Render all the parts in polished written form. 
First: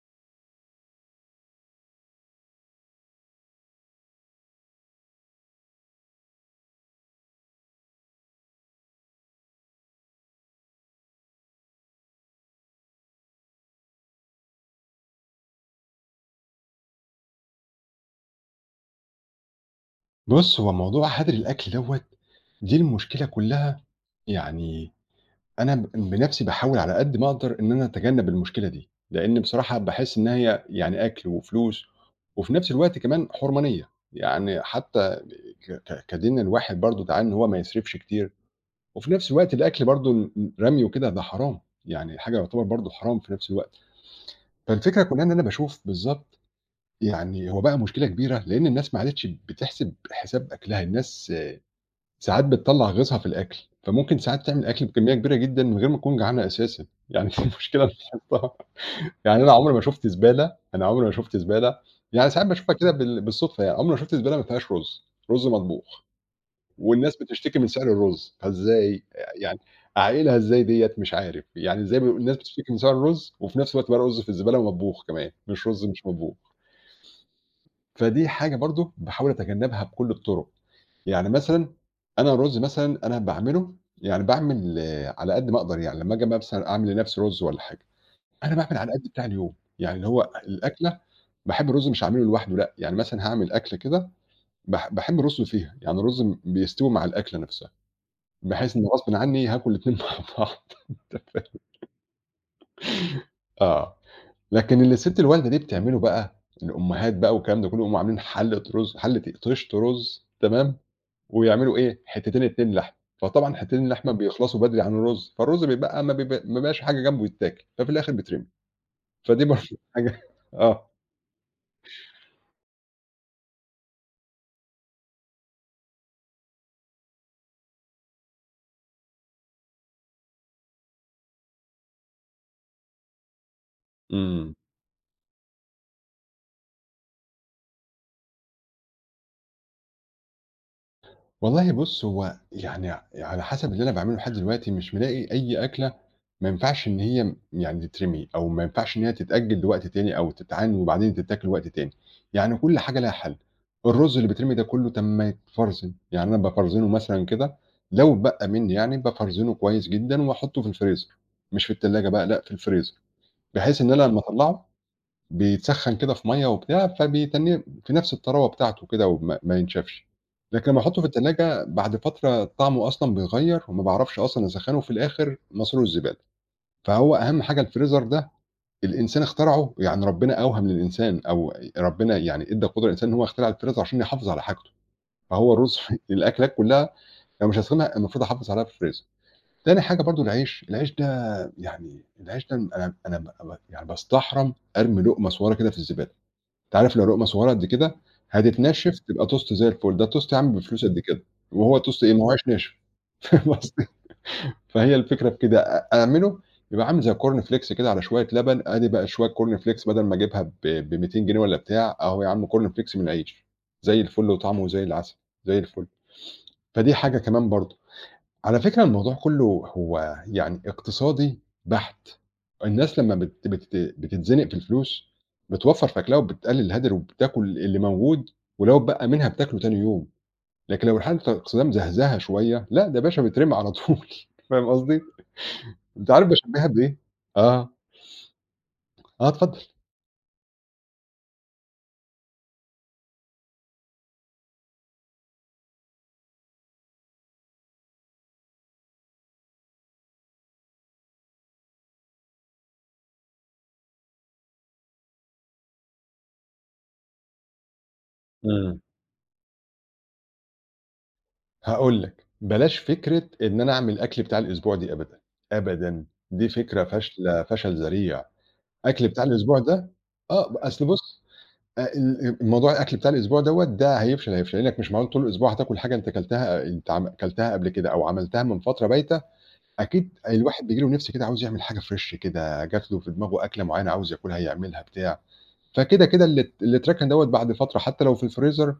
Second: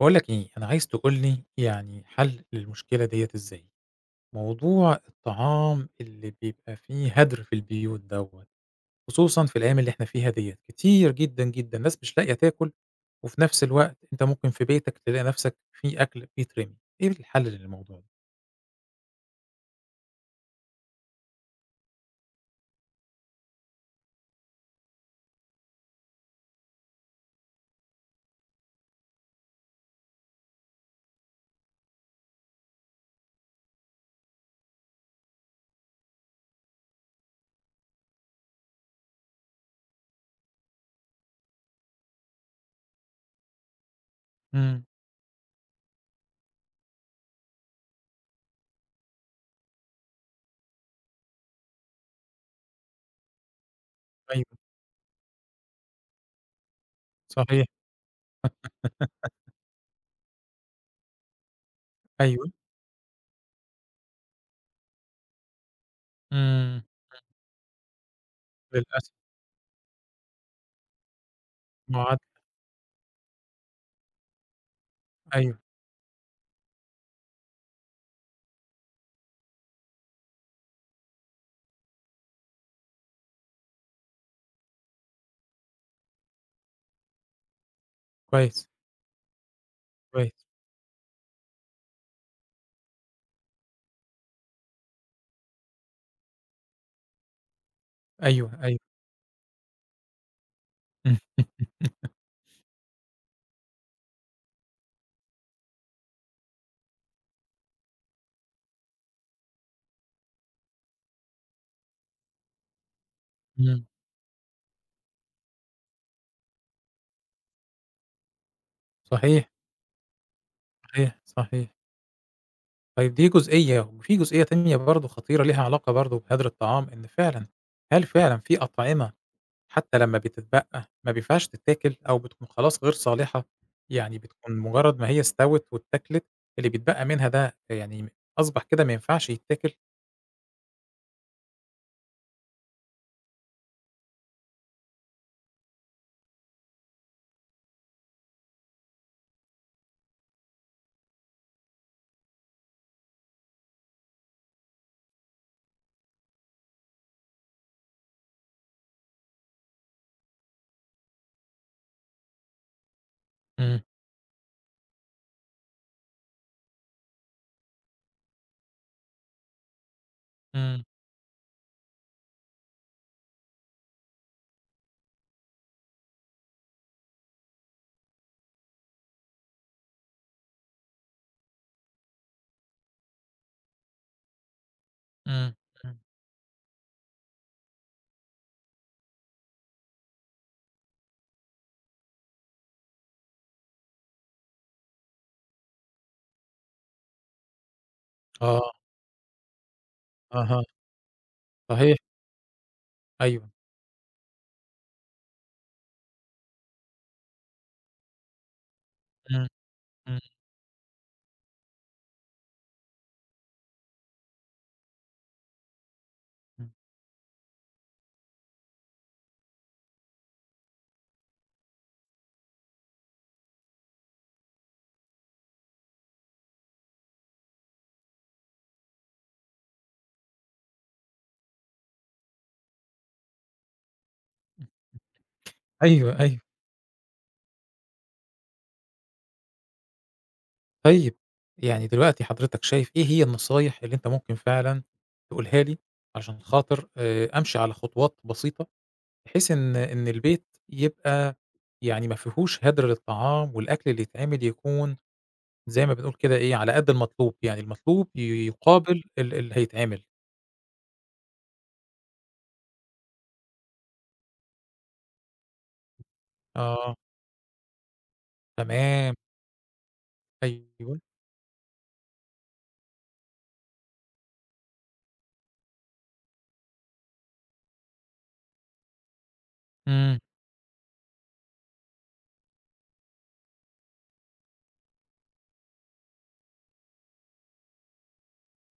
باقول لك إيه، أنا عايز تقول لي يعني حل للمشكلة ديّة إزاي؟ موضوع الطعام اللي بيبقى فيه هدر في البيوت دوّة، خصوصًا في الأيام اللي إحنا فيها ديّة، كتير جدًا، جدًا ناس مش لاقية تاكل، وفي نفس الوقت أنت ممكن في بيتك تلاقي نفسك في أكل بيترمي، إيه الحل للموضوع ده؟ بُص، هو موضوع هدر الأكل دوّة دي المشكلة كلّها. يعني أنا بنَفْسي باحاول على قد ما أقدر إن أنا أتجنّب المشكلة دي، لإن بصراحة باحس إن هي يعني أكل وفلوس، وفي نَفْس الوقت كمان حرمانية، يعني حتّى ك ك كدين الواحد برضه تعالى إن هو ما يصرفش كتير، وفي نَفْس الوقت الأكل برضه رميه كده ده حرام، يعني حاجة يعتبر برضه حرام في نَفْس الوقت. إمم، فالفكرة كلّها إن أنا باشوف بالضبط، يعني هو بقى مشكلة كبيرة لإن الناس ما عادتش بتحسب حساب أكلها، الناس ساعات بتطلّع غيظها في الأكل، فممكن أيوه، ساعات تعمل أكل بكمية كبيرة جدًا من غير ما تكون جعانة أساسًا، يعني دي صحيح، المشكلة اللي لاحظتها، يعني أنا عمري ما شُفت زبالة، أنا عمري ما شُفت زبالة، يعني ساعات أيوه، باشوفها كده بالصدفة يعني، عمري ما شُفت زبالة ما فيهاش رُز، رُز مطبوخ، إمم، والناس بتشتكي من سعر الرُز، فإزاي للأسف يعني أعقلها إزاي ديّة مش عارف، يعني إزاي معدّ الناس بتشتكي من سعر الرُز، وفي نفس الوقت بقى رُز في الزبالة ومطبوخ كمان، أيوه، مش رُز مش مطبوخ، فدي حاجة برضه باحاول أتجنبها بكل الطُرق. يعني مثلًا أنا الرُز مثلًا أنا باعمله، يعني باعمل على قد ما أقدر يعني، لمّا آجي مثلًا أعمل لنفسي رُز والّا حاجة، أنا كويس، باعمل على قد بتاع اليوم، يعني اللي هو كويس، الأكلة باحب الرُز مش هاعمله لوحده لأ، يعني مثلًا هاعمل أكلة كده باحب الرُز فيها، يعني الرُز بيستوي مع الأكلة نفسها، أيوه، بحيث أيوه، إن غصبٍ عني هاكل الاتنين مع بعض. آه، لكن اللي السِت الوالدة دي بتعمله بقى، الأمهات بقى والكلام ده كلّه، يقوموا عاملين حلة رُز حلة إيه، طشت رُز تمام، ويعملوا إيه، حتتين، 2 لحمة، فطبعًا إمم، حتتين اللحمة بيخلصوا بدري عن الرز، فالرز بيبقى ما بيبقاش حاجة جنبه يتاكل، ففي الآخر بيترمي، فدي صحيح، برضه حاجة. آه. صحيح، صحيح. طيب دي جزئية، وفي جزئية تانية برضه خطيرة ليها علاقة برضه بهدر الطعام، إن فعلًا هل فعلًا في أطعمة حتى لمّا بتتبقى ما بينفعش تتاكل أو بتكون خلاص غير صالحة، يعني إمم. بتكون مجرد ما هي استوت واتاكلت اللي بيتبقى منها ده يعني أصبح كده ما ينفعش يتاكل؟ والله بُص، هو يعني على حسب اللي أنا باعمله لحد دلوقتي مش ملاقي أي أكلة ما ينفعش إن هي يعني تترمي أو ما ينفعش إن هي تتأجّل لوقت تاني أو تتعان وبعدين تتاكل وقت تاني، يعني كل حاجة لها حل. الرز اللي بيترمي ده كُلّه طَب ما يتفرزن، يعني أنا بافرزنه مثلًا كده لو اتبقى منّي، يعني بافرزنه كويس جدًا وأحطّه في الفريزر، مش في التلاجة بقى لأ، في الفريزر، إمم، بحيث إن أنا لمّا أطلّعه بيتسخّن كده في مَيّة وبتاع، فبيتنّيه في نَفْس الطراوة بتاعته كده وما ما ينشفش. لكن لمّا إمم، أحُطّه في التلاجة بعد فترة طعمه أصلًا بيغيّر وما باعرفش أصلًا أسخّنه وفي الآخر مصيره الزبالة. فهو أهَم حاجة الفريزر ده الإنسان اخترعه، يعني ربنا أوهَم للإنسان أو ربنا يعني إدّى قدرة للإنسان إن هو يخترع الفريزر عشان يحافظ على حاجته. فهو إمم، الرز إمم. الأكلات كُلّها لو مش هاسخنها المفروض أحافظ عليها في الفريزر. تاني حاجة برضه العيش، العيش ده يعني العيش ده أنا أنا ب ب يعني باستحرم أرمي لُقمة صغيّرة كده في الزبالة. أنت عارف لو لقمة صغيرة قد كده، آه، هتتنشف تبقى توست زي الفل، ده التوست يا عم أها، بفلوس قد كده، وهو صحيح، توست إيه ما هواش ناشف. أيوه. فاهم قصدي؟ فهي الفكرة في كده، أعمله يبقى عامل زي الcorn flakes كده على شوية لبن، آدي بقى شوية إمم، corn flakes بدل ما إمم، أجيبها ب200 جنيه والّا بتاع، أهو يا عم corn flakes من العيش، زي الفل وطعمه زي العسل، زي الفل. إمم، فدي حاجة كمان برضه. على فكرة الموضوع كُلّه هو يعني اقتصادي بحت، الناس لمّا بت بت بتتزنق في الفلوس، بتوفّر في أكلها وبتقلّل الهدر وبتاكل اللي موجود، ولو اتبقى منها بتاكله تاني يوم، لكن لو الحالة الاقتصادية مزهزهة شوية، لأ ده يا باشا بيترمي على طول. إمم. فاهم قصدي؟ أنت أيوه، عارف أيوه. باشبّهها بإيه؟ آه، آه اتفضل. طيب، يعني دلوقتي حضرتك شايف إيه هي النصايح اللي أنت ممكن فعلًا تقولها لي عشان خاطر أمشي على خطوات بسيطة، بحيث إن البيت يبقى يعني ما فيهوش هدر للطعام والأكل اللي يتعمل يكون زي ما بنقول كده إيه، على قد المطلوب، يعني المطلوب إمم. يقابل اللي هيتعمل. هاقول لك، بلاش فكرة إن أنا أعمل أكل بتاع الأسبوع دي أبدًا، أبدًا، دي فكرة آه، فاشلة فشل ذريع، أكل تمام، بتاع الأسبوع ده آه، أصل أيوه. بُص أ ال الموضوع الأكل بتاع الأسبوع دوّة ده هيفشل، هيفشل لأنك مش معقول طول الأسبوع هتاكل حاجة أنت كلتها أنت كلتها قبل كده أو عملتها من فترة بايتة، أكيد إمم، الواحد بييجي له نِفْس كده عاوز يعمل حاجة fresh كده، جات له في دماغه أكلة معيّنة عاوز ياكلها يعملها بتاع، فكده، كده اللي اتركن دوّة بعد فترة حتى لو في الفريزر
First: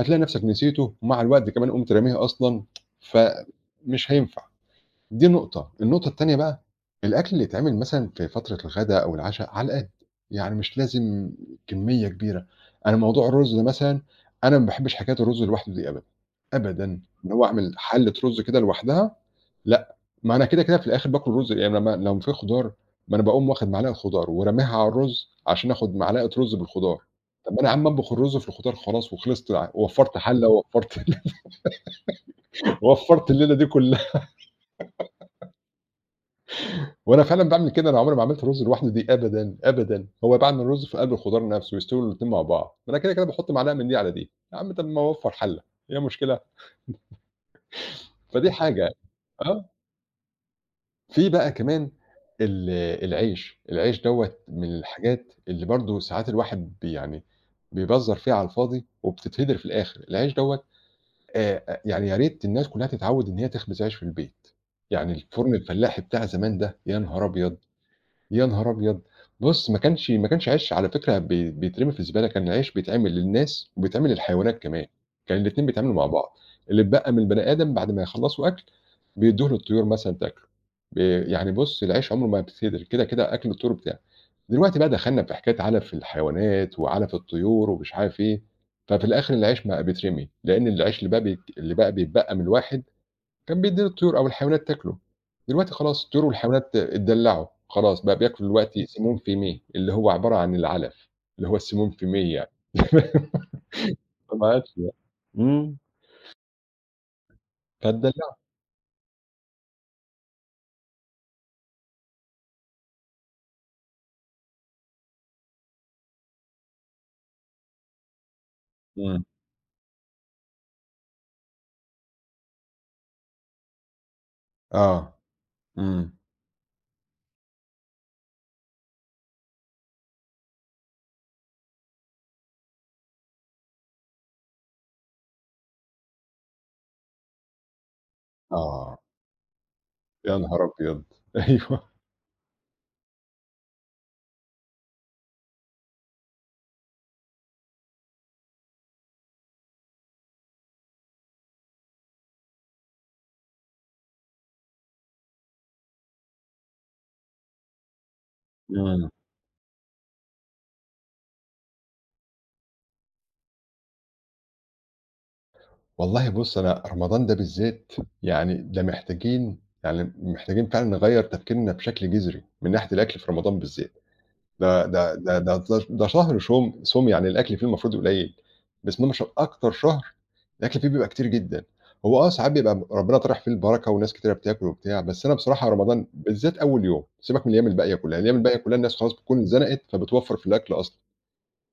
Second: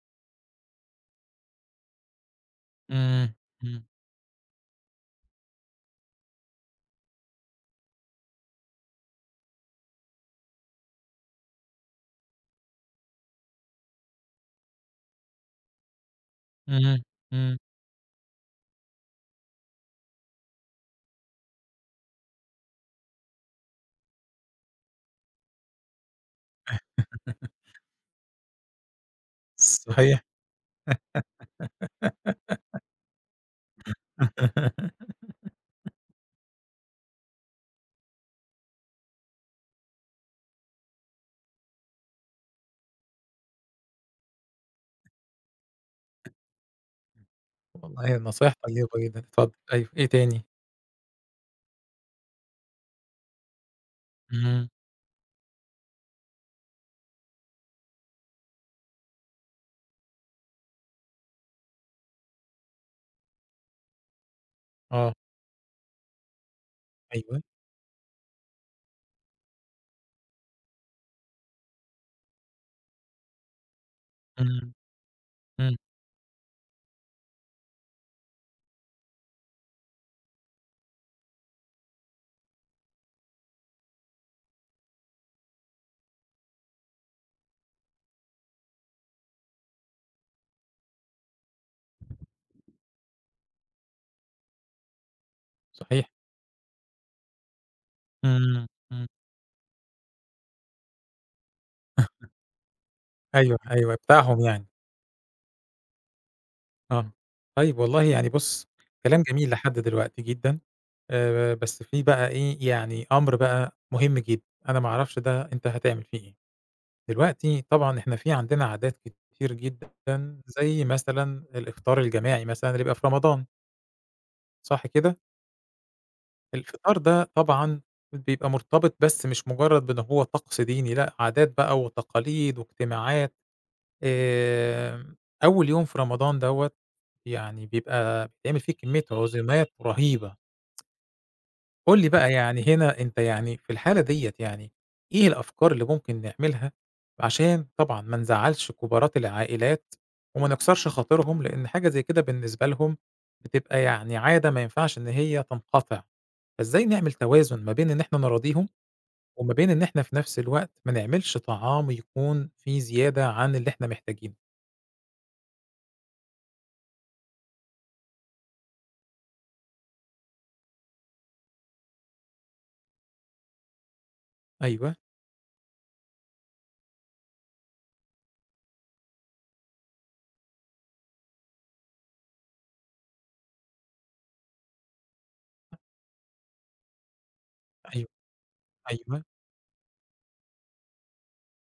هتلاقي نَفْسك نسيته ومع الوقت كمان قمت راميه أصلًا، إمم، إمم، فمش هينفع. دي نقطة، النقطة التانية بقى، الأكل اللي يتعمل مثلًا في فترة الغدا أو العشا على القد، يعني مش لازم كمية كبيرة، أنا موضوع الرز ده مثلًا، أنا ما باحبش حكاية الرز لوحده دي أبدًا، أبدًا، إمم، إن هو إمم، أعمل حلة رز كده لوحدها، لأ، ما أنا كده، كده في الآخر باكل رز يعني لمّا لو في خضار، ما أنا باقوم واخد معلقة خضار وراميها على الرز عشان آخد معلقة رز بالخضار، طب ما أنا يا عم أطبخ الرز في الخضار خلاص وخلصت، ووفّرت صحيح. حلة ووفّرت ووفّرت الليلة دي كلها. وأنا فعلًا باعمل كده، أنا عمري ما عملت رُز لوحده دي أبدًا، أبدًا، هو باعمل الرُز في قلب الخضار نفسه، يستووا الاتنين مع بعض، ما أنا كده، كده باحط معلقة من دي على دي، يا عم طب ما اوفّر حلّة، إيه المشكلة؟ والله فدي نصيحة حاجة. طيبة جدًا، اتفضل آه، أيوه، إيه تاني؟ في بقى كمان ال العيش، العيش دوّة إمم، من الحاجات اللي برضه ساعات الواحد يعني بيبزّر فيها على الفاضي وبتتهدر في الآخر، العيش دوّة أ يعني يا ريت الناس كلّها تتعوّد إن هي تخبز عيش في البيت، يعني آه، الفُرن الفلاحي بتاع زمان ده، يا نهار أيوه، أبيض! يا نهار أبيض! بُص، ما كانش عيش على فكرة بيترمي في الزبالة، كان عيش بيتعمل للناس وبيتعمل للحيوانات إمم، كمان، كان الاتنين إمم، بيتعملوا مع بعض، اللي اتبقى من البني آدم بعد ما يخلّصوا أكل بيدّوه للطيور مثلًا تاكله، ب يعني بُص العيش عمره ما بيتهدر، كده، كده أكل الطيور بتاعه. دلوقتي بقى دخلنا في حكاية علف الحيوانات وعلف الطيور ومش عارف إيه، ففي الآخر العيش بقى بيترمي، لأن العيش اللي بقى بيتبقى من الواحد كان بيدّيه للطيور أو الحيوانات تاكله، دلوقتي خلاص صحيح، الطيور والحيوانات اتدلّعوا، خلاص بقى بياكلوا إمم، دلوقتي إمم، سموم فيميه، اللي هو عبارة عن العلف، اللي هو السموم فيميه يعني. أيوه، أيوه بتاعهم فما يعني، عادش بقى. إمم، آه، طيب والله يعني فاتدلّعوا. بُص كلام جميل لحد دلوقتي جدًا، بس في بقى إيه يعني أمر بقى مهم جدًا، أنا ما أعرفش ده أنت هتعمل فيه إيه، دلوقتي طبعًا إحنا في عندنا عادات إمم، كتير جدًا زي مثلًا الإفطار الجماعي مثلًا اللي بيبقى في رمضان، صح كده؟ آه، إمم، الفطار ده طبعًا بيبقى مرتبط بس مش مجرد بإن هو طقس ديني، لأ عادات بقى وتقاليد واجتماعات، آمم، أول يوم في رمضان دوّة يعني بيبقى بيتعمل فيه آه، كمية عزومات رهيبة، يا نهار أبيض! أيوه. قُل لي بقى يعني هنا أنت يعني في الحالة ديّة يعني إيه الأفكار اللي ممكن نعملها عشان طبعًا ما نزعّلش كبارات العائلات وما نكسرش خاطرهم، لإن حاجة زي كده بالنسبة لهم بتبقى يعني عادة ما ينفعش إن هي تنقطع؟ فإزاي نعمل توازن ما بين إن إحنا نراضيهم، إمم. وما بين إن إحنا في نفس الوقت ما نعملش طعام يكون فيه زيادة عن اللي إحنا محتاجينه. والله بُص أنا رمضان ده بالذات يعني ده محتاجين يعني محتاجين فعلًا نغيّر تفكيرنا بشكل جذري من ناحية الأكل في رمضان بالذات. ده أيوه، ده ده ده ده ده شهر شُم صُم، يعني الأكل فيه المفروض قليل، بس إنما أكتر شهر الأكل فيه بيبقى كتير جدًا، هو آه ساعات بيبقى ربنا طارح فيه البركة وناس كتيرة بتاكل وبتاع، بس أنا بصراحة رمضان بالذات أول يوم، سيبك من الأيام الباقية أيوه، كلّها، الأيام الباقية كلّها الناس خلاص أيوه. بتكون اتزنقت فبتوفّر في الأكل أصلًا،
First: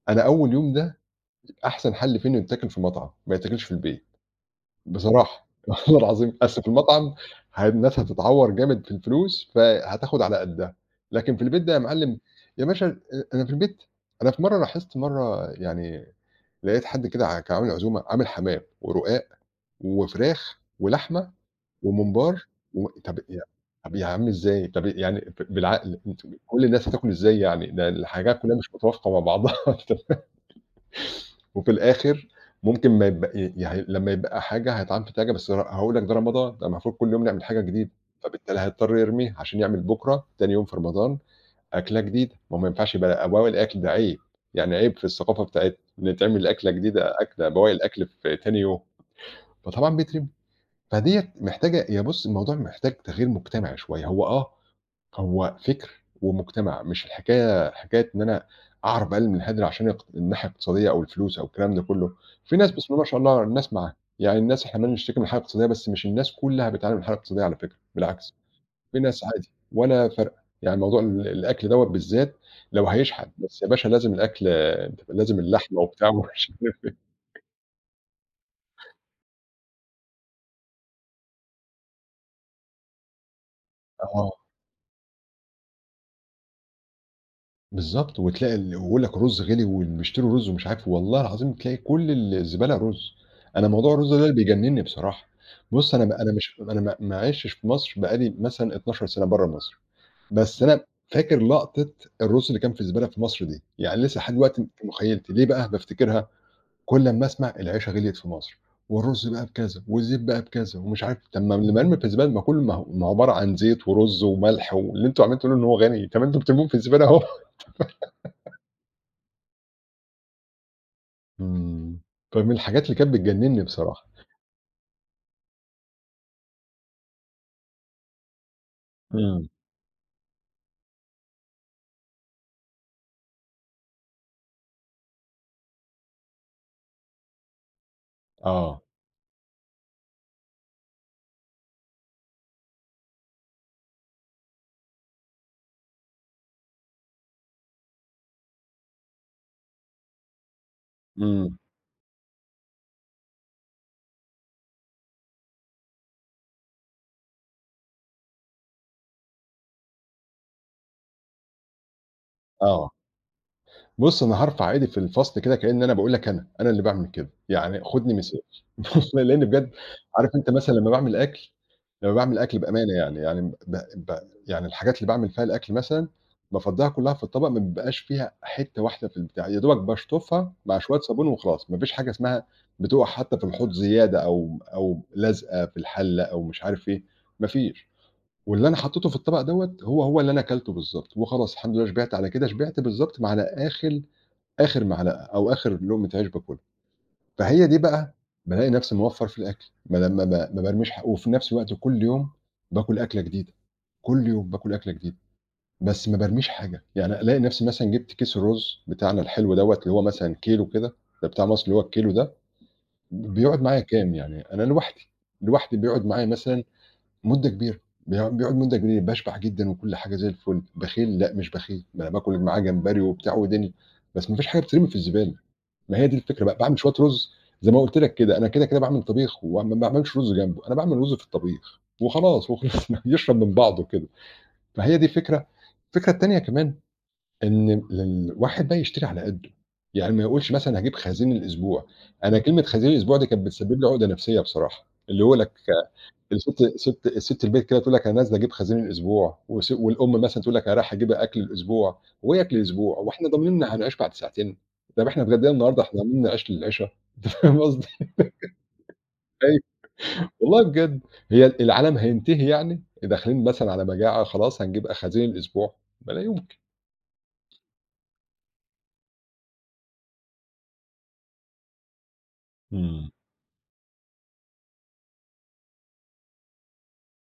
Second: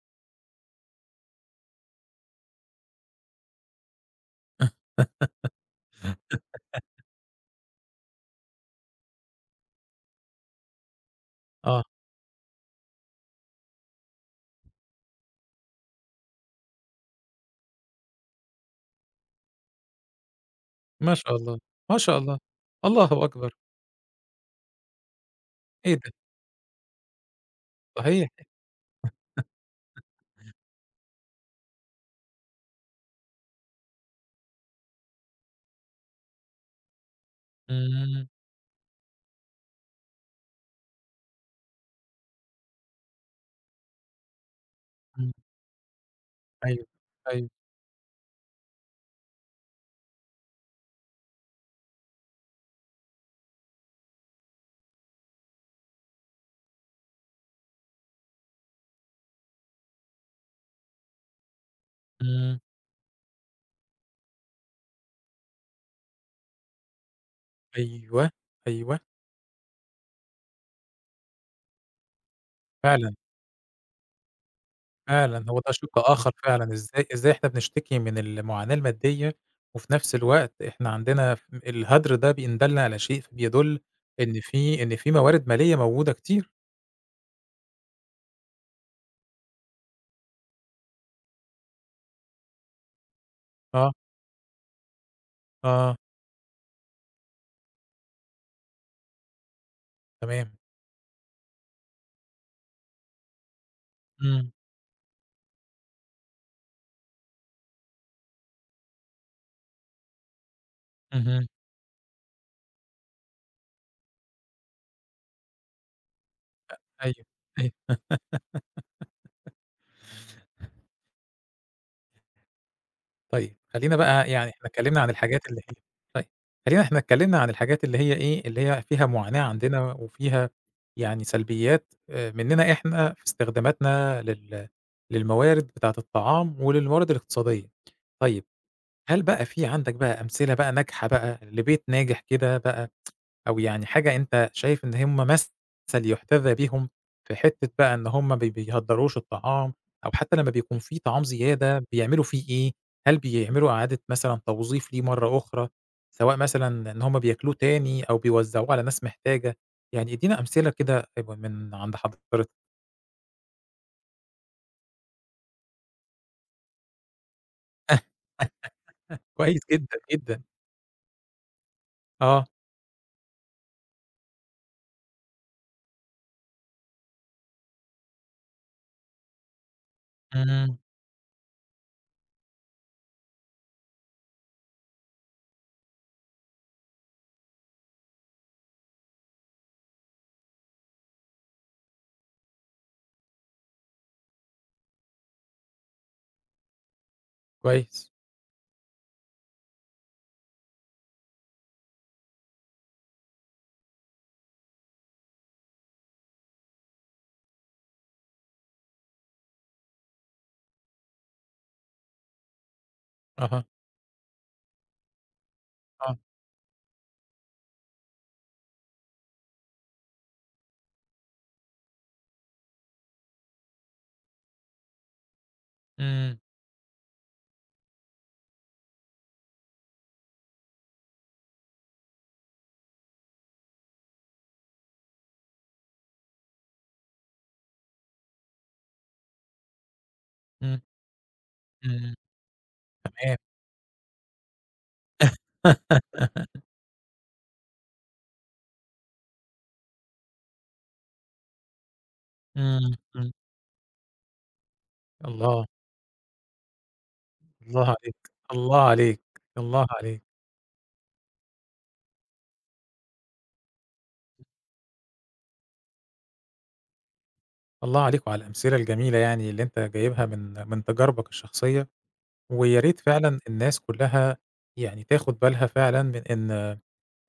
أنا أول يوم ده أحسن حَل فيه إنه يتاكل في مطعم، ما يتاكلش في البيت. بصراحة، والله العظيم، أصل في المطعم الناس هتتعوّر جامد في الفلوس، فهتاخد على قدّها، لكن في البيت ده يا آه، معلم يا باشا أنا في البيت أنا في مرّة لاحظت مرّة يعني لقيت حد كده كان عامل عزومة، عامل حمام ورقاق وفراخ ما ولحمة شاء الله، ما شاء الله، وممبار و الله أكبر! طب يا عم إزاي؟ طب يعني إيه بالعقل ده! أنتم كل الناس هتاكل إزاي يعني؟ ده صحيح. الحاجات كلّها مش متوافقة مع بعضها. وفي الآخر ممكن ما يبق ي يعني لمّا يبقى حاجة هيتعمل في تلاجة بس هاقول لك ده رمضان، ده المفروض كل يوم نعمل حاجة جديدة، إمم، فبالتالي هيضطر يرميها عشان يعمل بُكرة تاني يوم في رمضان أكلة جديدة، ما هو ما ينفعش يبقى بواقي الأكل ده عيب، يعني عيب في إمم، الثقافة بتاعتنا إن تعمل أكلة أيوه، جديدة أكلة أيوه، بواقي الأكل في تاني يوم، فطبعًا بيترمي. فديّة محتاجة هي بُص الموضوع محتاج تغيير مجتمعي شوية، هو آه هو فكر ومجتمع، مش الحكاية حكاية إن أنا أعرف أقلل من الهدر عشان الناحية الاقتصادية أو الفلوس أو الكلام ده كله، في إمم، ناس بسم الله ما شاء الله الناس معاها، يعني الناس إحنا عمّالين نشتكي من الحالة الاقتصادية بس مش الناس كلها بتعاني من الحالة الاقتصادية على فكرة، أيوه، بالعكس، في أيوه، ناس عادي ولا فارقة، يعني موضوع الأكل دوّة بالذات لو فعلًا. هيشحن، بس يا باشا لازم الأكل أنت لازم فعلًا، هو ده اللحمة شِق وبتاع آخر ومش فعلًا، إزاي إحنا بنشتكي من المعاناة المادية، وفي نفس الوقت إحنا عندنا الهدر ده بإن دَلّ على شيء بيدُل عارف. آه. إن في موارد مالية موجودة كتير. بالضبط، وتلاقي ويقول لك الرز غِلي وبيشتروا رز ومش عارف والله العظيم تلاقي كل الزبالة رز، أنا آه، موضوع الرز ده اللي بيجنِّني بصراحة، بُص آه، أنا أنا مش أنا ما عِشتش في مصر بقى لي مثلًا 12 سَنة برّه مصر، تمام، بس أنا فاكر لقطة الرز اللي كان في الزبالة في مصر دي، يعني لسه لحد إمم، دلوقتي في مخيلتي، ليه بقى بافتكرها؟ كل أمّا أسمع العيشة غِليت في مصر، والرز بقى بكذا، والزيت بقى بكذا، ومش عارف طَب اهم، ما اللي مرمي في الزبالة ما كُلّه ما هو ما هو عبارة عن زيت ورز وملح واللي أنتم عمّالين تقولوا إن هو غالي، طَب ما أنتم بترموهم في الزبالة أيوه، أهو. أيوه. إمم. كان من الحاجات اللي كانت طيب بتجنّني خلّينا بصراحة. بقى يعني إحنا اتكلّمنا عن الحاجات اللي هي. طيب خلّينا إحنا اتكلّمنا عن الحاجات اللي هي إيه، اللي هي فيها معاناة إمم. عندنا وفيها يعني سلبيات منّنا إحنا في استخداماتنا للموارد بتاعة الطعام وللموارد الاقتصادية. طيب آه. هل بقى في عندك بقى أمثلة بقى ناجحة بقى لبيت ناجح كده بقى أو يعني حاجة أنت شايف إن هم مثل يُحتذى بيهم في حتّة بقى إن هم ما بيهدّروش الطعام، أو حتّى لمّا بيكون في طعام إمم. زيادة بيعملوا فيه إيه، هل بيعملوا إعادة مثلًا توظيف ليه مرّة أخرى، سواء مثلًا إن هم بياكلوه تاني أو بيوزّعوه على ناس محتاجة، يعني ادّينا أمثلة كده من عند حضرتك. آه. بُص، أنا هارفع إيدي في الفصل كده كإن أنا باقول لك أنا، أنا اللي باعمل كده. يعني خُدني مثال. والله لإن كويس بجد جدًا، عارف جدًا. أنت مثلًا لمّا باعمل أكل لمّا باعمل آه، أكل بأمانة يعني، يعني ب ب يعني الحاجات اللي باعمل فيها الأكل مثلًا، بافضّيها كُلّها في الطبق ما بيبقاش فيها حتّة واحدة في البتاع، يا دوبك باشطفها إمم، مع شوية صابون وخلاص، ما فيش حاجة اسمها بتُقع حتّى في الحوض زيادة أو أو لازقة في الحلّة أو مش عارف إيه، ما فيش. واللي أنا حطّيته في الطبق دوّة هو، هو اللي أنا أكلته بالضبط، وخلاص الحمد لله شبعت على كده، شبعت بالضبط مع على آخر آخر معلقة أو آخر لقمة عيش باكلها، فهي دي كويس. بقى بالاقي نفسي موفّر في الأكل، ما لمّا ما بارميش وفي نفس الوقت كل يوم باكل أكلة جديدة، كل يوم باكل أكلة جديدة، بس ما بارميش حاجة، يعني ألاقي نفسي مثلًا جبت كيس الرز بتاعنا الحلو دوّة اللي هو مثلًا كيلو كده، ده بتاع مصر اللي هو الكيلو ده، بيقعد أها، معايا كام يعني أنا لوحدي، لوحدي بيقعد آه، معايا مثلًا مدة كبيرة، بيقعد مدة كبيرة، باشبع جدًا وكل حاجة زي الفل، بخيل؟ لأ مش بخيل، ما أنا باكل معاه جمبري وبتاع ودنيا، بس ما فيش حاجة بتترمي في الزبالة، ما هي دي إمم، الفكرة بقى، باعمل شوية رُز زي ما قُلت لك كده، أنا كده، كده باعمل طبيخ وما باعملش رُز جنبه، أنا باعمل رُز في الطبيخ وخلاص، وخلصنا يشرب من بعضه كده، فهي دي الفكرة. الفكرة التانية كمان إن الواحد بقى يشتري على قدّه، يعني ما يقولش مثلًا إمم، هاجيب خزين الأسبوع، إمم، أنا كلمة خزين الأسبوع دي تمام. كانت بتسبب لي عقدة نفسية بصراحة، اللي هو لك الست ست ست البيت كده تقول لك أنا نازلة أجيب خزين الأسبوع، والأم مثلًا تقول لك أنا رايحة أجيب أكل الأسبوع، هو إيه أكل إمم، الأسبوع؟ هو إحنا إمم، ضامنين إن هنعيش بعد ساعتين؟ طب إحنا اتغدينا الله. النهارده، إحنا ضامنين نعيش للعشا، أنت فاهم الله قصدي؟ عليك، الله عليك، أيوه، الله عليك، والله بجد، هي العالم هينتهي يعني؟ داخلين مثلًا على مجاعة، خلاص هنجيب أخازين الأسبوع، ما لا يمكن. الله عليك وعلى الأمثلة الجميلة يعني اللي أنت جايبها من من تجاربك الشخصية، ويا ريت إمم. فعلًا الناس كلّها يعني تاخد بالها فعلًا من إن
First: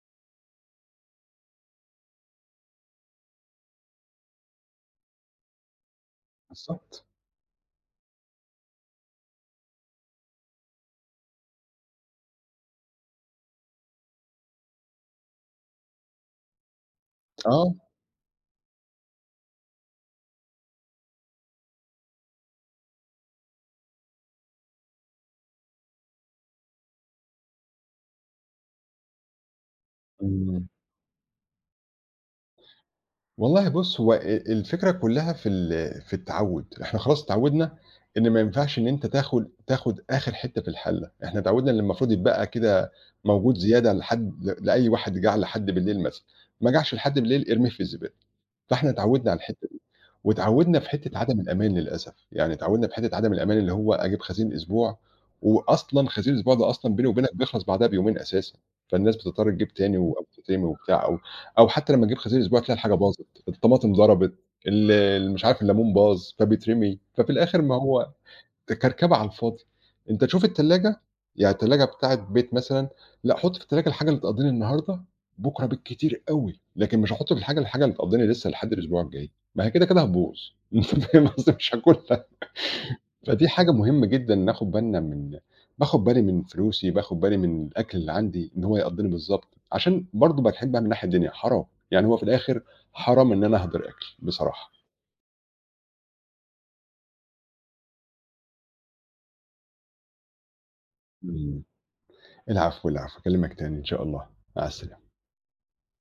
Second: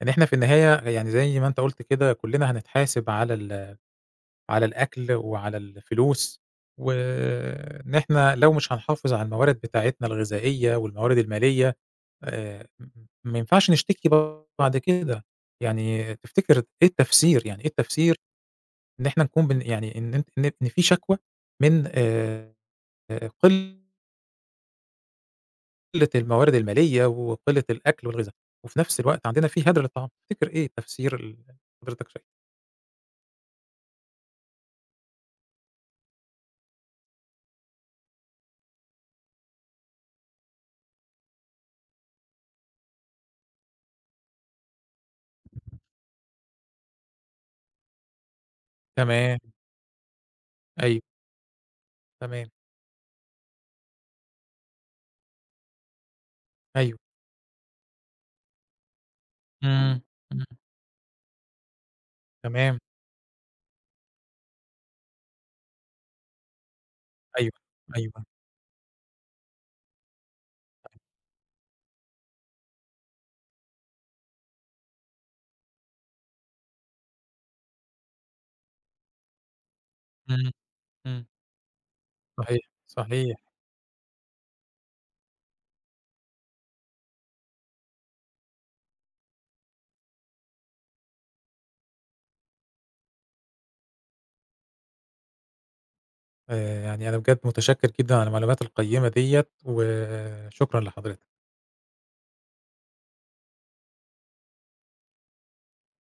إن إحنا في النهاية يعني زي ما أنت قُلت كده كلّنا هنتحاسب على الأكل وعلى الفلوس، بالضبط، وإن إحنا لو مش هنحافظ على الموارد بتاعتنا الغذائية والموارد المالية م ما ينفعش نشتكي بعد كده، يعني تفتكر إيه التفسير، يعني إيه آه. التفسير إن إحنا نكون يعني إن أنت إن إن في شكوى من قلة الموارد المالية وقلة الأكل والغذاء، وفي نفس الوقت عندنا في هدر للطعام، تفتكر إمم. إيه تفسير حضرتك شايفه؟ والله بُص، هو الفكرة كلّها في في التعوّد، إحنا خلاص اتعوّدنا إن ما ينفعش إن أنت تاخُد آخر حتّة في الحلّة، إحنا اتعوّدنا إن المفروض يتبقى كده موجود زيادة لحد لأي واحد جاع لحد بالليل مثلًا، ما جاعش لحد بالليل ارميه في الزبالة، فإحنا اتعوّدنا تمام، على الحتّة واتعوّدنا في أيوه، حتّة عدم الأمان للأسف، تمام، يعني اتعوّدنا في حتّة عدم الأمان اللي هو أجيب خزين الأسبوع، وأصلًا خزين الأسبوع ده أصلًا أيوه، بيني وبينك بيخلص بعدها بيومين أساسًا، فالناس بتضطر تجيب تاني إمم، و- أو إمم، تترمي وبتاع أو أو حتّى لمّا تجيب خزين الأسبوع تلاقي تمام، الحاجة باظت، الطماطم ضربت، ال ال مش عارف الليمون باظ فبيترمي، ففي أيوه، الآخر ما هو أيوه، ده كركبة على الفاضي، أنت شوف التلاجة يعني التلاجة بتاعة بيت مثلًا، لأ حُط في التلاجة الحاجة اللي تقضّيني النهارده، بُكرة بالكتير أوي، لكن مش هاحُط في الحاجة الحاجة اللي تقضّيني لسه لحد الأسبوع الجاي، ما هي كده، كده هتبوظ. إمم، أنت إمم، فاهم قصدي، مش هاكلها، صحيح، فدي صحيح، حاجة مهمة جدًا ناخد بالنا باخد بالي من فلوسي، باخد بالي من الأكل اللي عندي إن هو يقضّيني بالضبط، عشان برضه باكون بقى من ناحية الدنيا حرام، يعني هو في الآخر حرام إن أنا أهدر أكل بصراحة. يعني أنا بجد متشكر جدًا على المعلومات القيّمة ديّة، وشكرًا لحضرتك. إمم. العفو، العفو، أكلمك تاني إن شاء الله، مع السلامة.